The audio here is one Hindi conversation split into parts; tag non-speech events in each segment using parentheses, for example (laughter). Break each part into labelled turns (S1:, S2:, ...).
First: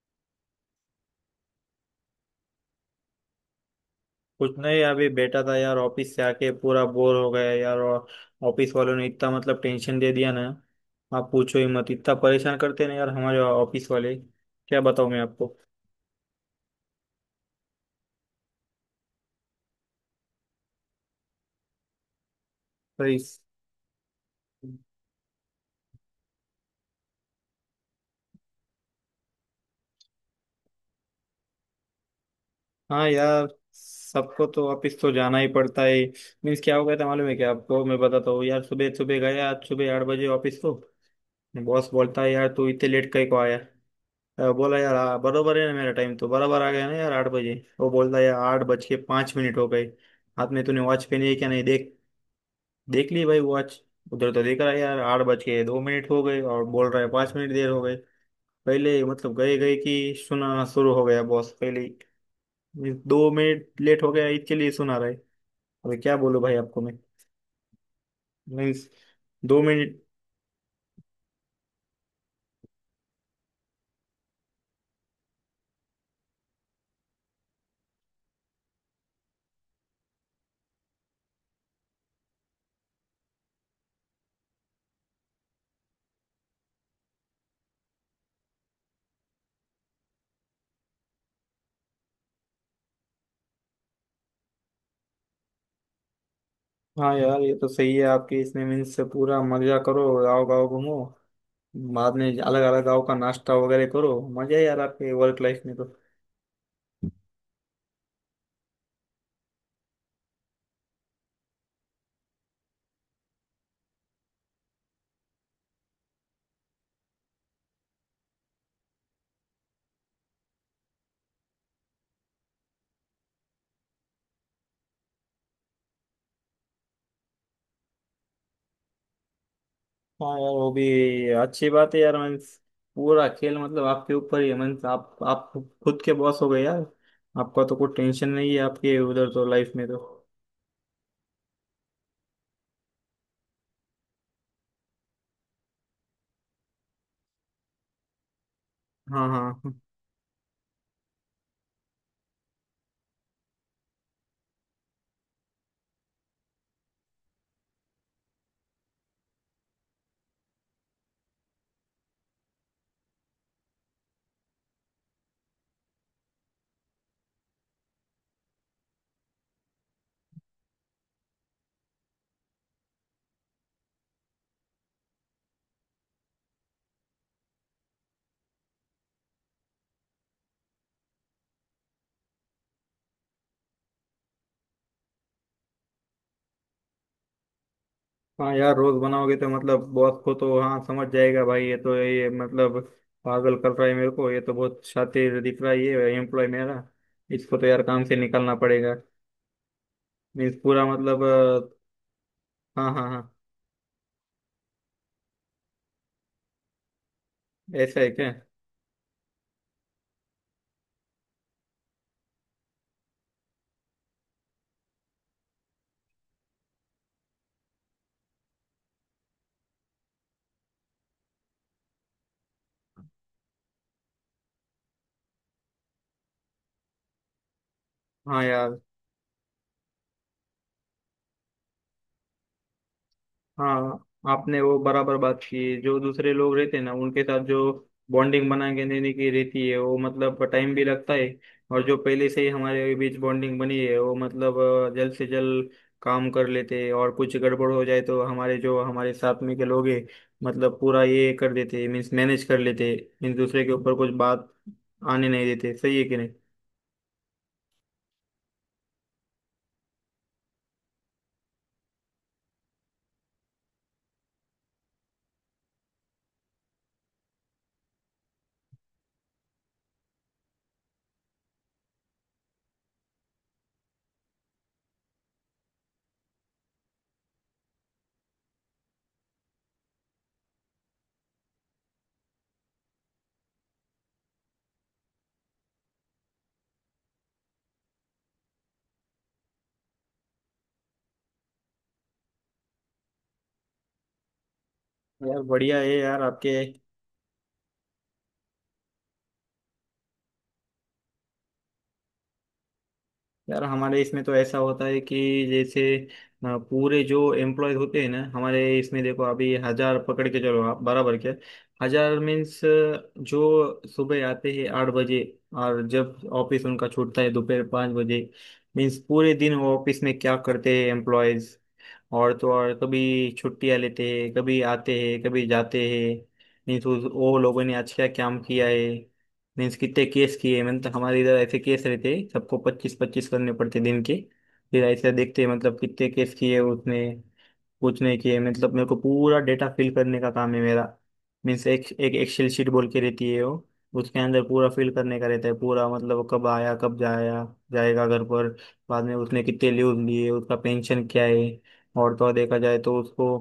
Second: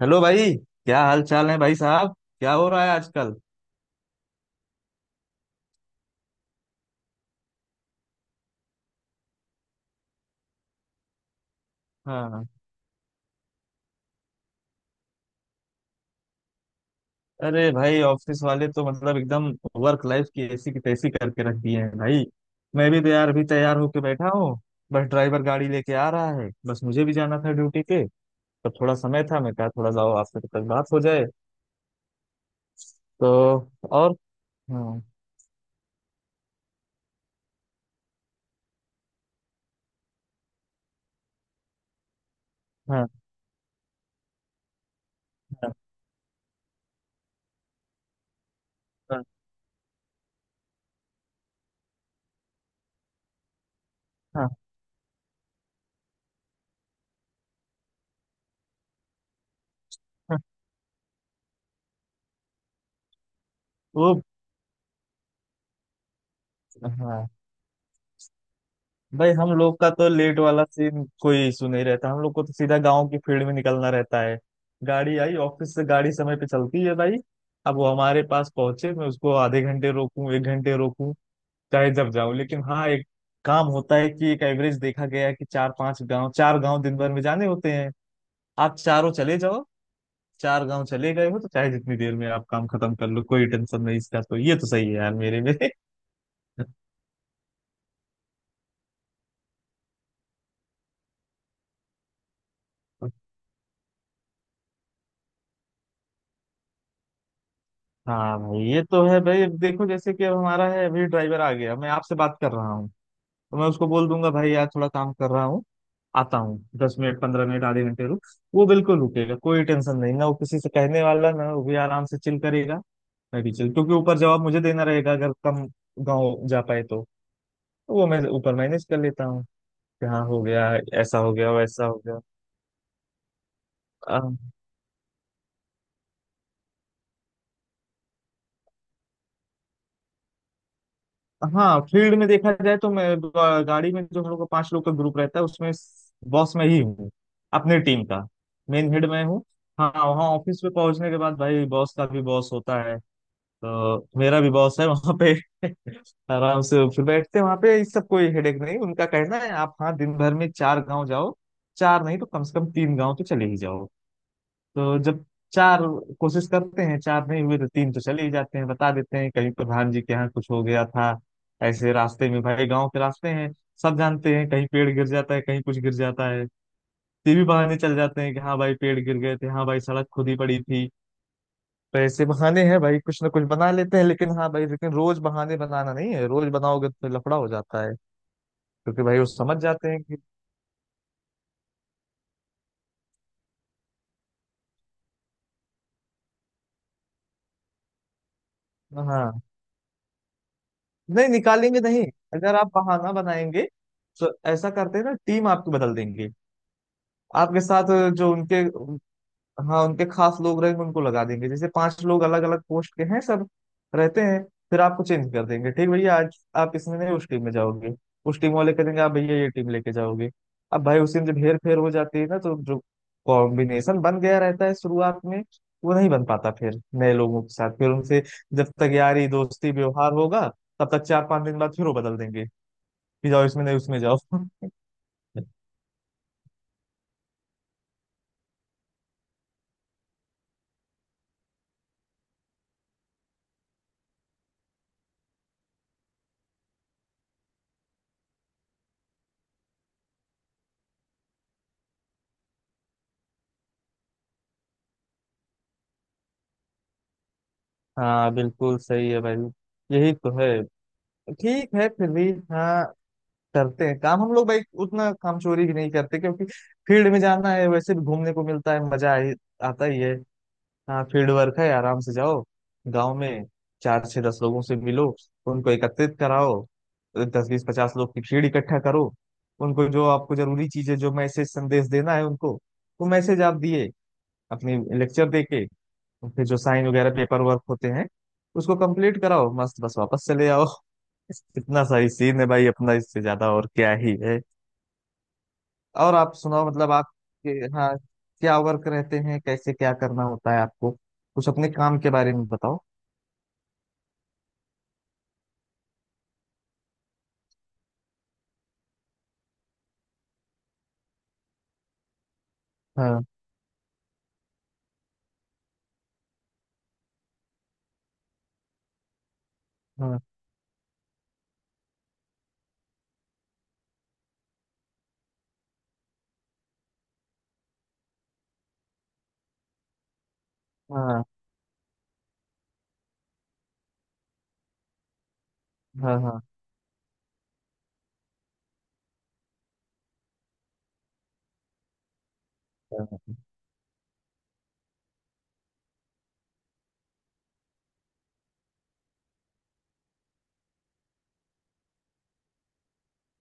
S1: हेलो भाई, क्या हाल चाल है भाई साहब? क्या हो रहा है आजकल?
S2: कुछ नहीं, अभी बैठा था यार, ऑफिस से आके पूरा बोर हो गया यार। और ऑफिस वालों ने इतना मतलब टेंशन दे दिया ना, आप पूछो ही मत, इतना
S1: हाँ।
S2: परेशान करते हैं ना यार हमारे ऑफिस वाले। क्या बताऊं मैं आपको।
S1: अरे भाई, ऑफिस वाले तो मतलब एकदम वर्क लाइफ की ऐसी की तैसी करके रख दिए हैं भाई। मैं भी
S2: तो
S1: तो यार
S2: इस
S1: अभी तैयार होके बैठा हूँ। बस ड्राइवर गाड़ी लेके आ रहा है, बस मुझे भी जाना था ड्यूटी पे। तो थोड़ा समय था, मैं कहा थोड़ा जाओ आपसे तक बात हो जाए।
S2: हाँ
S1: तो।
S2: यार,
S1: और।
S2: सबको तो ऑफिस
S1: हाँ।
S2: तो जाना ही पड़ता है। मीन्स क्या हो गया था मालूम है क्या आपको? मैं बताता हूँ यार। सुबह सुबह गया आज, सुबह 8 बजे ऑफिस को। बॉस बोलता है, यार तू इतने
S1: हाँ।
S2: लेट कहीं को आया? बोला यार, बरोबर है
S1: हाँ।
S2: ना, मेरा टाइम तो बराबर आ गया ना यार, 8 बजे। वो बोलता है यार, आठ बज के
S1: हाँ।
S2: पाँच मिनट हो गए। हाथ में तूने वॉच पहनी है क्या, नहीं देख? देख ली भाई वॉच। उधर तो
S1: हाँ,
S2: देख रहा है यार, 8 बज के 2 मिनट हो गए और बोल रहा है 5 मिनट देर हो गए। पहले मतलब गए गए कि
S1: हाँ,
S2: सुना शुरू हो गया बॉस पहले ही। 2 मिनट लेट हो
S1: वो।
S2: गया इसके लिए सुना रहा है। अरे क्या बोलूं भाई आपको मैं।
S1: हाँ
S2: मीन्स
S1: भाई, हम
S2: दो
S1: लोग का
S2: मिनट
S1: तो लेट वाला सीन कोई इशू नहीं रहता, हम लोग को तो सीधा गांव की फील्ड में निकलना रहता है। गाड़ी आई ऑफिस से, गाड़ी समय पे चलती है भाई। अब वो हमारे पास पहुंचे, मैं उसको आधे घंटे रोकूं एक घंटे रोकूं, चाहे जब जाऊं। लेकिन हाँ, एक काम होता है कि एक एवरेज देखा गया है कि चार पांच गांव, चार गांव दिन भर में जाने होते हैं। आप चारों चले जाओ, चार गांव चले गए हो तो चाहे जितनी देर में आप काम खत्म कर लो, कोई टेंशन नहीं इसका। तो ये तो सही है यार मेरे में (laughs)
S2: हाँ यार, ये तो सही है आपकी। इसने मीन्स से पूरा मजा करो, गाँव गाँव घूमो, बाद में अलग अलग गाँव का नाश्ता वगैरह करो, मजा है यार आपके वर्क लाइफ में तो।
S1: हाँ भाई, ये तो है भाई। अब देखो जैसे कि अब हमारा है, अभी ड्राइवर आ गया, मैं आपसे बात कर रहा हूँ। तो मैं उसको बोल दूंगा भाई, यार थोड़ा काम कर रहा हूँ, आता हूँ, 10 मिनट 15 मिनट आधे घंटे रुक। वो बिल्कुल रुकेगा, कोई टेंशन नहीं ना, वो किसी से कहने वाला ना, वो भी आराम से चिल करेगा, मैं भी चिल। क्योंकि ऊपर जवाब मुझे देना रहेगा अगर कम गाँव जा पाए तो। तो वो मैं ऊपर मैनेज कर लेता हूँ कि हाँ
S2: हाँ
S1: हो
S2: यार, वो
S1: गया,
S2: भी
S1: ऐसा हो गया,
S2: अच्छी
S1: वैसा
S2: बात है यार।
S1: हो
S2: मीन्स पूरा खेल मतलब आपके
S1: गया।
S2: ऊपर ही है। मीन्स आप खुद के बॉस हो गए यार, आपका तो कोई टेंशन नहीं है आपके उधर तो, लाइफ में तो।
S1: हाँ फील्ड में देखा जाए तो मैं गाड़ी में, जो हम लोग का पांच लोग का ग्रुप रहता है उसमें बॉस मैं ही हूँ, अपनी टीम का मेन हेड मैं
S2: हाँ
S1: हूँ।
S2: हाँ हाँ।
S1: हाँ वहाँ ऑफिस में पहुंचने के बाद भाई बॉस का भी बॉस होता है, तो मेरा भी बॉस है वहाँ पे (laughs) आराम से फिर बैठते हैं वहाँ पे, इस सब कोई हेडेक नहीं। उनका कहना है आप हाँ दिन भर में चार गांव जाओ, चार नहीं तो कम से कम तीन गांव तो चले ही जाओ। तो जब चार कोशिश करते हैं, चार नहीं हुए तो तीन तो चले ही जाते हैं। बता देते हैं कहीं प्रधान जी के यहाँ कुछ हो गया था, ऐसे रास्ते में भाई, गांव के रास्ते हैं, सब जानते हैं, कहीं पेड़ गिर जाता है, कहीं कुछ गिर जाता है। तो ये भी बहाने चल जाते हैं कि हाँ भाई पेड़ गिर गए थे, हाँ भाई सड़क खुदी पड़ी थी। तो ऐसे बहाने हैं भाई, कुछ ना कुछ बना लेते हैं। लेकिन हाँ भाई, लेकिन रोज बहाने बनाना नहीं है, रोज बनाओगे तो लफड़ा हो जाता है।
S2: हाँ यार, रोज
S1: क्योंकि भाई वो
S2: बनाओगे तो
S1: समझ
S2: मतलब
S1: जाते हैं कि।
S2: बॉस को तो हाँ समझ जाएगा भाई, ये तो ये मतलब पागल कर रहा है मेरे को, ये तो बहुत शातिर दिख रहा है ये एम्प्लॉय मेरा, इसको तो यार काम से निकालना पड़ेगा।
S1: हाँ।
S2: मीन्स पूरा मतलब
S1: नहीं, निकालेंगे नहीं। अगर आप
S2: हाँ हाँ
S1: बहाना
S2: हाँ।
S1: बनाएंगे तो ऐसा करते हैं ना, टीम आपको बदल देंगे। आपके साथ
S2: ऐसा है
S1: जो
S2: क्या?
S1: उनके। हाँ, उनके खास लोग रहेंगे उनको लगा देंगे, जैसे पांच लोग अलग अलग पोस्ट के हैं सब रहते हैं। फिर आपको चेंज कर देंगे, ठीक भैया आज आप इसमें नहीं उस टीम में जाओगे, उस टीम वाले कहेंगे आप भैया ये टीम लेके जाओगे। अब भाई उसी में जब हेर फेर हो जाती है ना, तो जो कॉम्बिनेशन बन गया रहता है शुरुआत में वो नहीं बन पाता, फिर नए लोगों के साथ फिर उनसे
S2: हाँ
S1: जब
S2: यार।
S1: तक यारी दोस्ती व्यवहार होगा, तब तक 4 5 दिन बाद फिर वो बदल देंगे कि जाओ इसमें नहीं उसमें
S2: हाँ
S1: जाओ
S2: आपने
S1: (laughs)
S2: वो बराबर बात की है। जो दूसरे लोग रहते हैं ना, उनके साथ जो बॉन्डिंग बना के देने की रहती है, वो मतलब टाइम भी लगता है। और जो पहले से ही हमारे बीच बॉन्डिंग बनी है, वो मतलब जल्द से जल्द काम कर लेते हैं। और कुछ गड़बड़ हो जाए तो हमारे जो हमारे साथ में के लोग हैं, मतलब पूरा ये कर देते हैं, मीन्स मैनेज कर लेते हैं। मीन्स दूसरे के ऊपर कुछ बात आने नहीं देते। सही है कि नहीं?
S1: हाँ बिल्कुल सही है भाई, यही तो है। ठीक है फिर भी हाँ, करते हैं काम हम लोग भाई, उतना काम चोरी भी नहीं करते क्योंकि फील्ड में जाना है, वैसे भी घूमने को मिलता है, मजा आता ही है। हाँ फील्ड वर्क है, आराम से जाओ गांव में, चार छह दस लोगों से मिलो, उनको एकत्रित कराओ, 10 20 50 लोग की भीड़ इकट्ठा करो, उनको जो आपको जरूरी चीजें जो मैसेज संदेश देना है उनको, वो मैसेज आप दिए अपनी लेक्चर देके, तो फिर जो साइन वगैरह पेपर वर्क होते हैं उसको कंप्लीट कराओ, मस्त बस वापस चले आओ (laughs) इतना सही सीन है भाई अपना, इससे ज्यादा और क्या ही है।
S2: यार बढ़िया है
S1: और
S2: यार
S1: आप
S2: आपके।
S1: सुनाओ, मतलब आपके। हाँ, क्या वर्क रहते हैं, कैसे क्या करना होता है आपको, कुछ अपने काम के बारे में बताओ।
S2: यार हमारे इसमें तो ऐसा होता है कि, जैसे पूरे जो एम्प्लॉय होते हैं ना हमारे इसमें, देखो अभी 1000 पकड़ के चलो आप, बराबर? क्या 1000 मीन्स,
S1: हाँ।
S2: जो सुबह आते हैं 8 बजे और जब ऑफिस उनका छूटता है दोपहर 5 बजे, मीन्स पूरे दिन वो ऑफिस में
S1: हाँ।
S2: क्या करते हैं एम्प्लॉयज। और तो और, कभी छुट्टियां लेते हैं, कभी आते हैं, कभी जाते हैं। मीन्स वो लोगों ने आज क्या काम किया है, मीन्स कितने केस किए हैं, मतलब हमारे
S1: हाँ।
S2: इधर ऐसे केस रहते हैं सबको 25-25 करने पड़ते दिन के। फिर ऐसे देखते हैं मतलब कितने
S1: हाँ।
S2: केस
S1: हाँ।
S2: किए उसने, कुछ नहीं किए। मतलब मेरे को पूरा डेटा फिल करने का काम है मेरा। मीन्स एक एक एक्सेल शीट बोल के रहती है वो, उसके अंदर पूरा फिल करने का रहता है पूरा, मतलब वो कब आया, कब जाया जाएगा घर पर, बाद में उसने कितने लीव लिए, उसका पेंशन क्या है, और तो और देखा जाए तो उसको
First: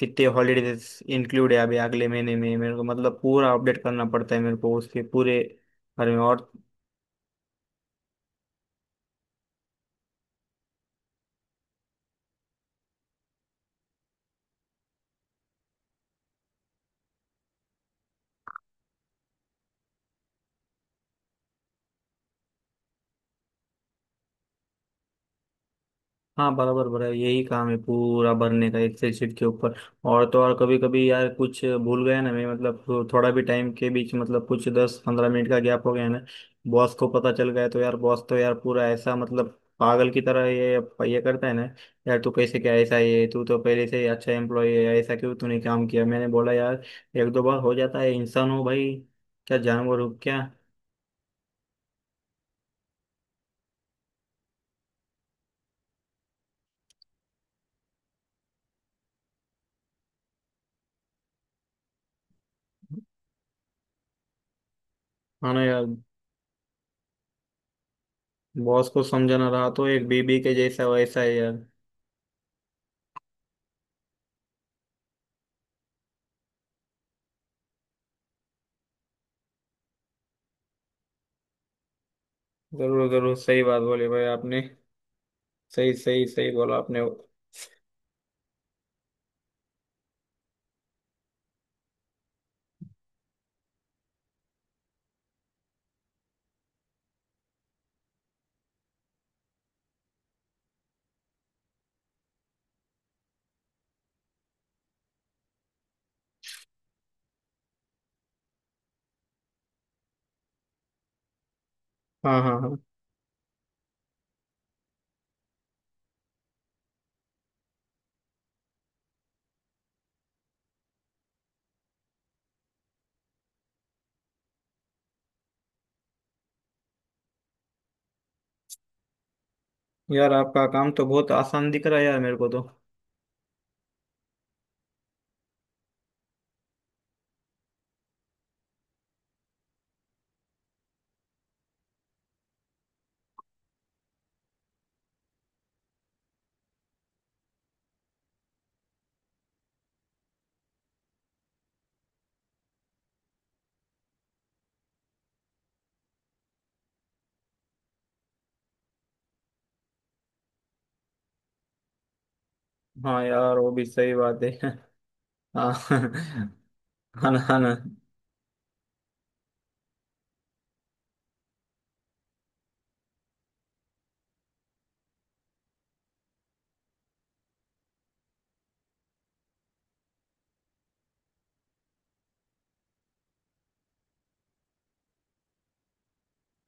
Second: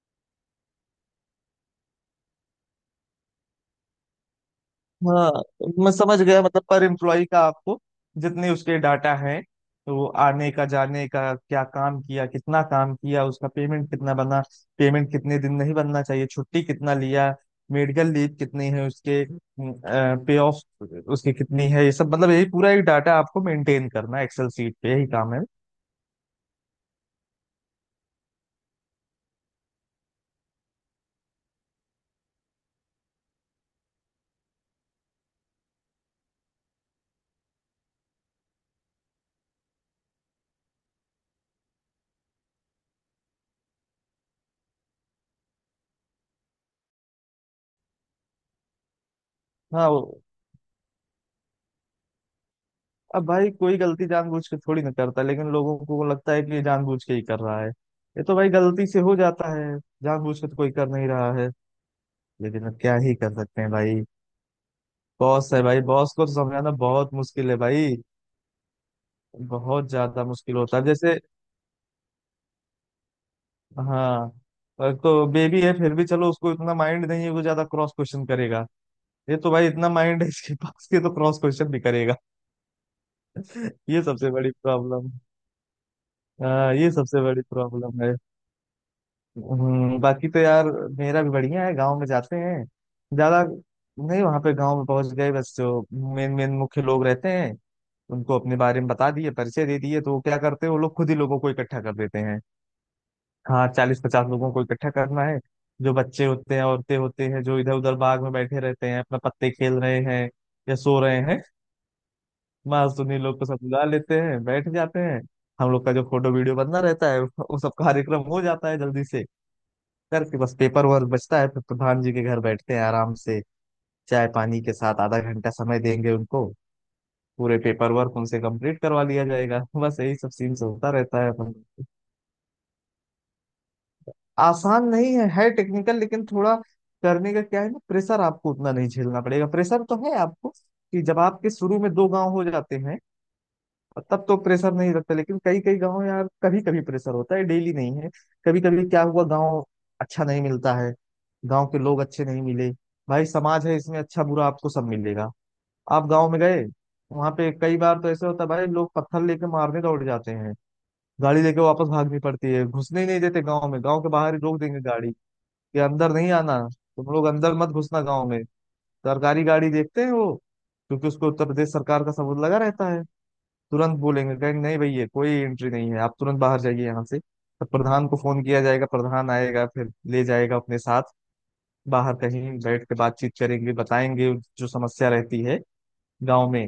S2: कितने हॉलीडेज इंक्लूड है अभी अगले महीने में, मेरे को मतलब पूरा अपडेट करना पड़ता है मेरे को उसके
S1: हाँ।
S2: पूरे
S1: मैं
S2: बारे में।
S1: समझ गया,
S2: और
S1: मतलब पर एम्प्लॉय का आपको जितने उसके डाटा है, वो आने का जाने का, क्या काम किया, कितना काम किया, उसका पेमेंट कितना बना, पेमेंट कितने दिन नहीं बनना चाहिए, छुट्टी कितना लिया, मेडिकल लीव कितनी है उसके, पे ऑफ उसकी कितनी है, ये सब मतलब यही पूरा एक डाटा आपको मेंटेन करना है एक्सेल सीट पे, यही काम है।
S2: हाँ बराबर बराबर, यही काम है पूरा भरने का एक्सेल शीट के ऊपर। और तो और, कभी कभी यार कुछ भूल गया ना मैं, मतलब थोड़ा भी टाइम के बीच, मतलब कुछ 10-15 मिनट का गैप हो गया ना, बॉस को पता चल गया तो यार बॉस तो यार पूरा ऐसा मतलब पागल की तरह ये करता है ना। यार तू कैसे क्या ऐसा ये, तू तो पहले से ही अच्छा एम्प्लॉय है, ऐसा क्यों तूने काम किया? मैंने बोला यार, एक दो बार हो जाता है, इंसान हो भाई, क्या
S1: हाँ,
S2: जानवर हो क्या?
S1: अब भाई कोई गलती जानबूझ के थोड़ी ना करता, लेकिन लोगों को लगता है कि ये जानबूझ के ही कर रहा है। ये तो भाई गलती से हो जाता है, जानबूझ के तो कोई कर नहीं रहा है। लेकिन अब क्या ही कर सकते हैं भाई,
S2: हाँ
S1: बॉस है
S2: ना
S1: भाई,
S2: यार,
S1: बॉस को तो समझाना बहुत मुश्किल है भाई,
S2: बॉस को समझाना रहा तो
S1: बहुत
S2: एक
S1: ज्यादा
S2: बीबी के
S1: मुश्किल होता है।
S2: जैसा
S1: जैसे
S2: वैसा है यार।
S1: हाँ, पर तो बेबी है फिर भी चलो, उसको इतना माइंड नहीं है, वो ज्यादा क्रॉस क्वेश्चन करेगा। ये तो भाई इतना माइंड है इसके पास कि तो क्रॉस क्वेश्चन भी करेगा
S2: जरूर जरूर सही
S1: (laughs)
S2: बात
S1: ये
S2: बोली भाई
S1: सबसे बड़ी
S2: आपने।
S1: प्रॉब्लम।
S2: सही सही सही
S1: हाँ
S2: बोला
S1: ये
S2: आपने।
S1: सबसे बड़ी प्रॉब्लम है। बाकी तो यार मेरा भी बढ़िया है, गांव में जाते हैं ज्यादा नहीं, वहां पे गांव में पहुंच गए बस, जो मेन मेन मुख्य लोग रहते हैं उनको अपने बारे में बता दिए, परिचय दे दिए, तो वो क्या करते हैं वो लोग खुद ही लोगों को इकट्ठा कर देते हैं। हाँ 40 50 लोगों को इकट्ठा करना है, जो बच्चे होते हैं, औरतें होते हैं, जो इधर उधर बाग में बैठे रहते हैं, अपना पत्ते खेल रहे हैं या सो रहे हैं,
S2: हाँ हाँ हाँ।
S1: बस उन्हीं लोग को सब बुला लेते हैं, बैठ जाते हैं। हम लोग का जो फोटो वीडियो बनना रहता है, वो सब कार्यक्रम हो जाता है जल्दी से करके, बस पेपर वर्क बचता है, फिर प्रधान जी के घर बैठते हैं आराम से, चाय पानी के साथ आधा घंटा समय देंगे उनको, पूरे पेपर वर्क उनसे कंप्लीट करवा लिया जाएगा (laughs) बस यही सब
S2: यार
S1: सीन्स
S2: आपका काम
S1: होता
S2: तो
S1: रहता
S2: बहुत
S1: है अपन
S2: आसान
S1: को।
S2: दिख रहा है यार मेरे को तो।
S1: आसान नहीं है, है टेक्निकल लेकिन थोड़ा करने का। क्या है ना, प्रेशर आपको उतना नहीं झेलना पड़ेगा, प्रेशर तो है आपको कि जब आपके शुरू में दो गांव हो जाते हैं तब तो प्रेशर नहीं लगता, लेकिन कई कई गांव यार, कभी कभी प्रेशर होता है, डेली नहीं है। कभी कभी क्या हुआ, गांव अच्छा नहीं मिलता है, गांव के लोग अच्छे नहीं मिले। भाई समाज है, इसमें अच्छा बुरा आपको सब मिलेगा। आप गांव में गए, वहां पे कई बार तो ऐसे होता है भाई, लोग पत्थर लेके मारने दौड़ जाते हैं, गाड़ी लेके वापस भागनी पड़ती है, घुसने ही नहीं
S2: हाँ
S1: देते
S2: यार,
S1: गांव
S2: वो
S1: में,
S2: भी
S1: गांव के
S2: सही
S1: बाहर
S2: बात
S1: ही रोक
S2: है।
S1: देंगे गाड़ी
S2: (laughs) हाँ
S1: कि अंदर नहीं
S2: हाँ,
S1: आना, तुम लोग
S2: ना
S1: अंदर
S2: हाँ
S1: मत
S2: ना।
S1: घुसना गांव में। सरकारी गाड़ी देखते हैं वो, क्योंकि उसको उत्तर प्रदेश सरकार का सबूत लगा रहता है, तुरंत बोलेंगे, कहेंगे नहीं भैया कोई एंट्री नहीं है, आप तुरंत बाहर जाइए यहाँ से। तब प्रधान को फोन किया जाएगा, प्रधान आएगा फिर ले जाएगा अपने साथ, बाहर कहीं बैठ के बातचीत करेंगे, बताएंगे जो समस्या रहती है गाँव में।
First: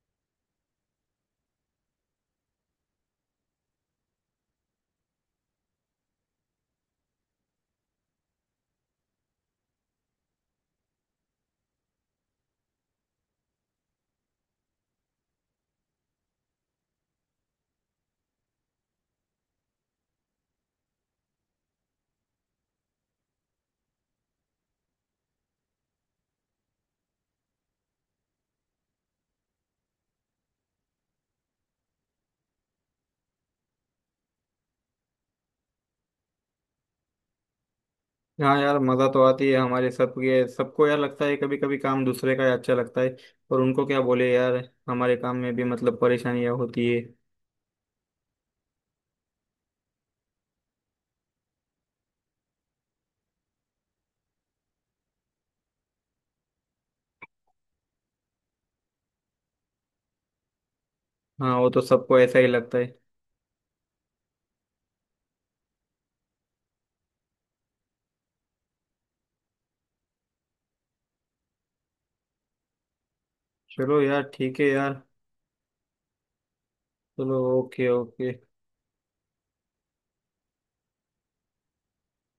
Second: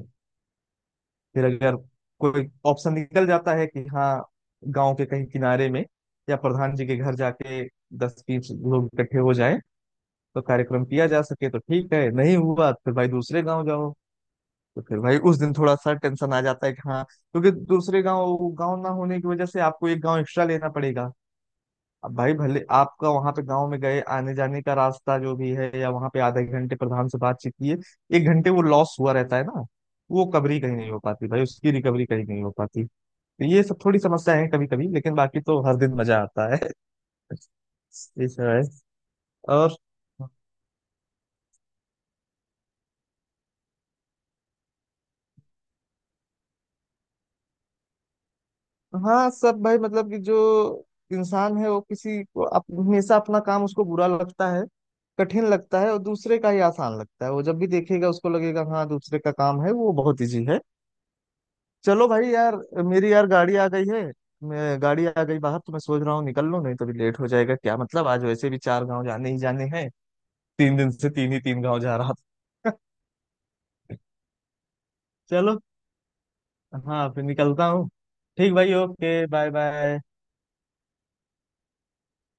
S1: फिर अगर कोई ऑप्शन निकल जाता है कि हाँ, गांव के कहीं किनारे में या प्रधान जी के घर जाके 10 20 लोग इकट्ठे हो जाएं तो कार्यक्रम किया जा सके तो ठीक है, नहीं हुआ तो फिर भाई दूसरे गांव जाओ। तो फिर भाई उस दिन थोड़ा सा टेंशन आ जाता है कि हाँ, क्योंकि दूसरे गांव, गांव ना होने की वजह से आपको एक गांव एक्स्ट्रा लेना पड़ेगा। अब भाई भले आपका वहां पे गांव में गए आने जाने का रास्ता जो भी है, या वहां पे आधे घंटे प्रधान से बातचीत किए, एक घंटे वो लॉस हुआ रहता है ना, वो कवरी कहीं नहीं हो पाती भाई, उसकी रिकवरी कहीं नहीं हो पाती। ये सब थोड़ी समस्या है कभी कभी, लेकिन बाकी तो हर दिन मजा आता है, ये सब
S2: हाँ
S1: है।
S2: यार मजा तो आती है
S1: और।
S2: हमारे सबके सबको यार, लगता है कभी कभी काम दूसरे का ही अच्छा लगता है। और उनको क्या बोले यार, हमारे काम में भी मतलब परेशानियां होती है।
S1: हाँ सब भाई, मतलब कि जो इंसान है वो किसी को हमेशा अपना काम उसको बुरा लगता है, कठिन लगता है, और दूसरे का ही आसान लगता है। वो जब भी देखेगा उसको लगेगा हाँ दूसरे का काम है वो बहुत इजी है।
S2: हाँ वो तो
S1: चलो
S2: सबको
S1: भाई
S2: ऐसा ही
S1: यार,
S2: लगता है।
S1: मेरी यार गाड़ी आ गई है, मैं गाड़ी आ गई बाहर, तो मैं सोच रहा हूँ निकल लूँ, नहीं तो भी लेट हो जाएगा क्या मतलब, आज वैसे भी चार गांव जाने ही जाने हैं, 3 दिन से तीन ही तीन गांव जा रहा था
S2: चलो
S1: (laughs)
S2: यार ठीक है यार।
S1: चलो। हाँ फिर
S2: चलो,
S1: निकलता
S2: ओके
S1: हूँ।
S2: ओके।
S1: ठीक भाई, ओके बाय बाय।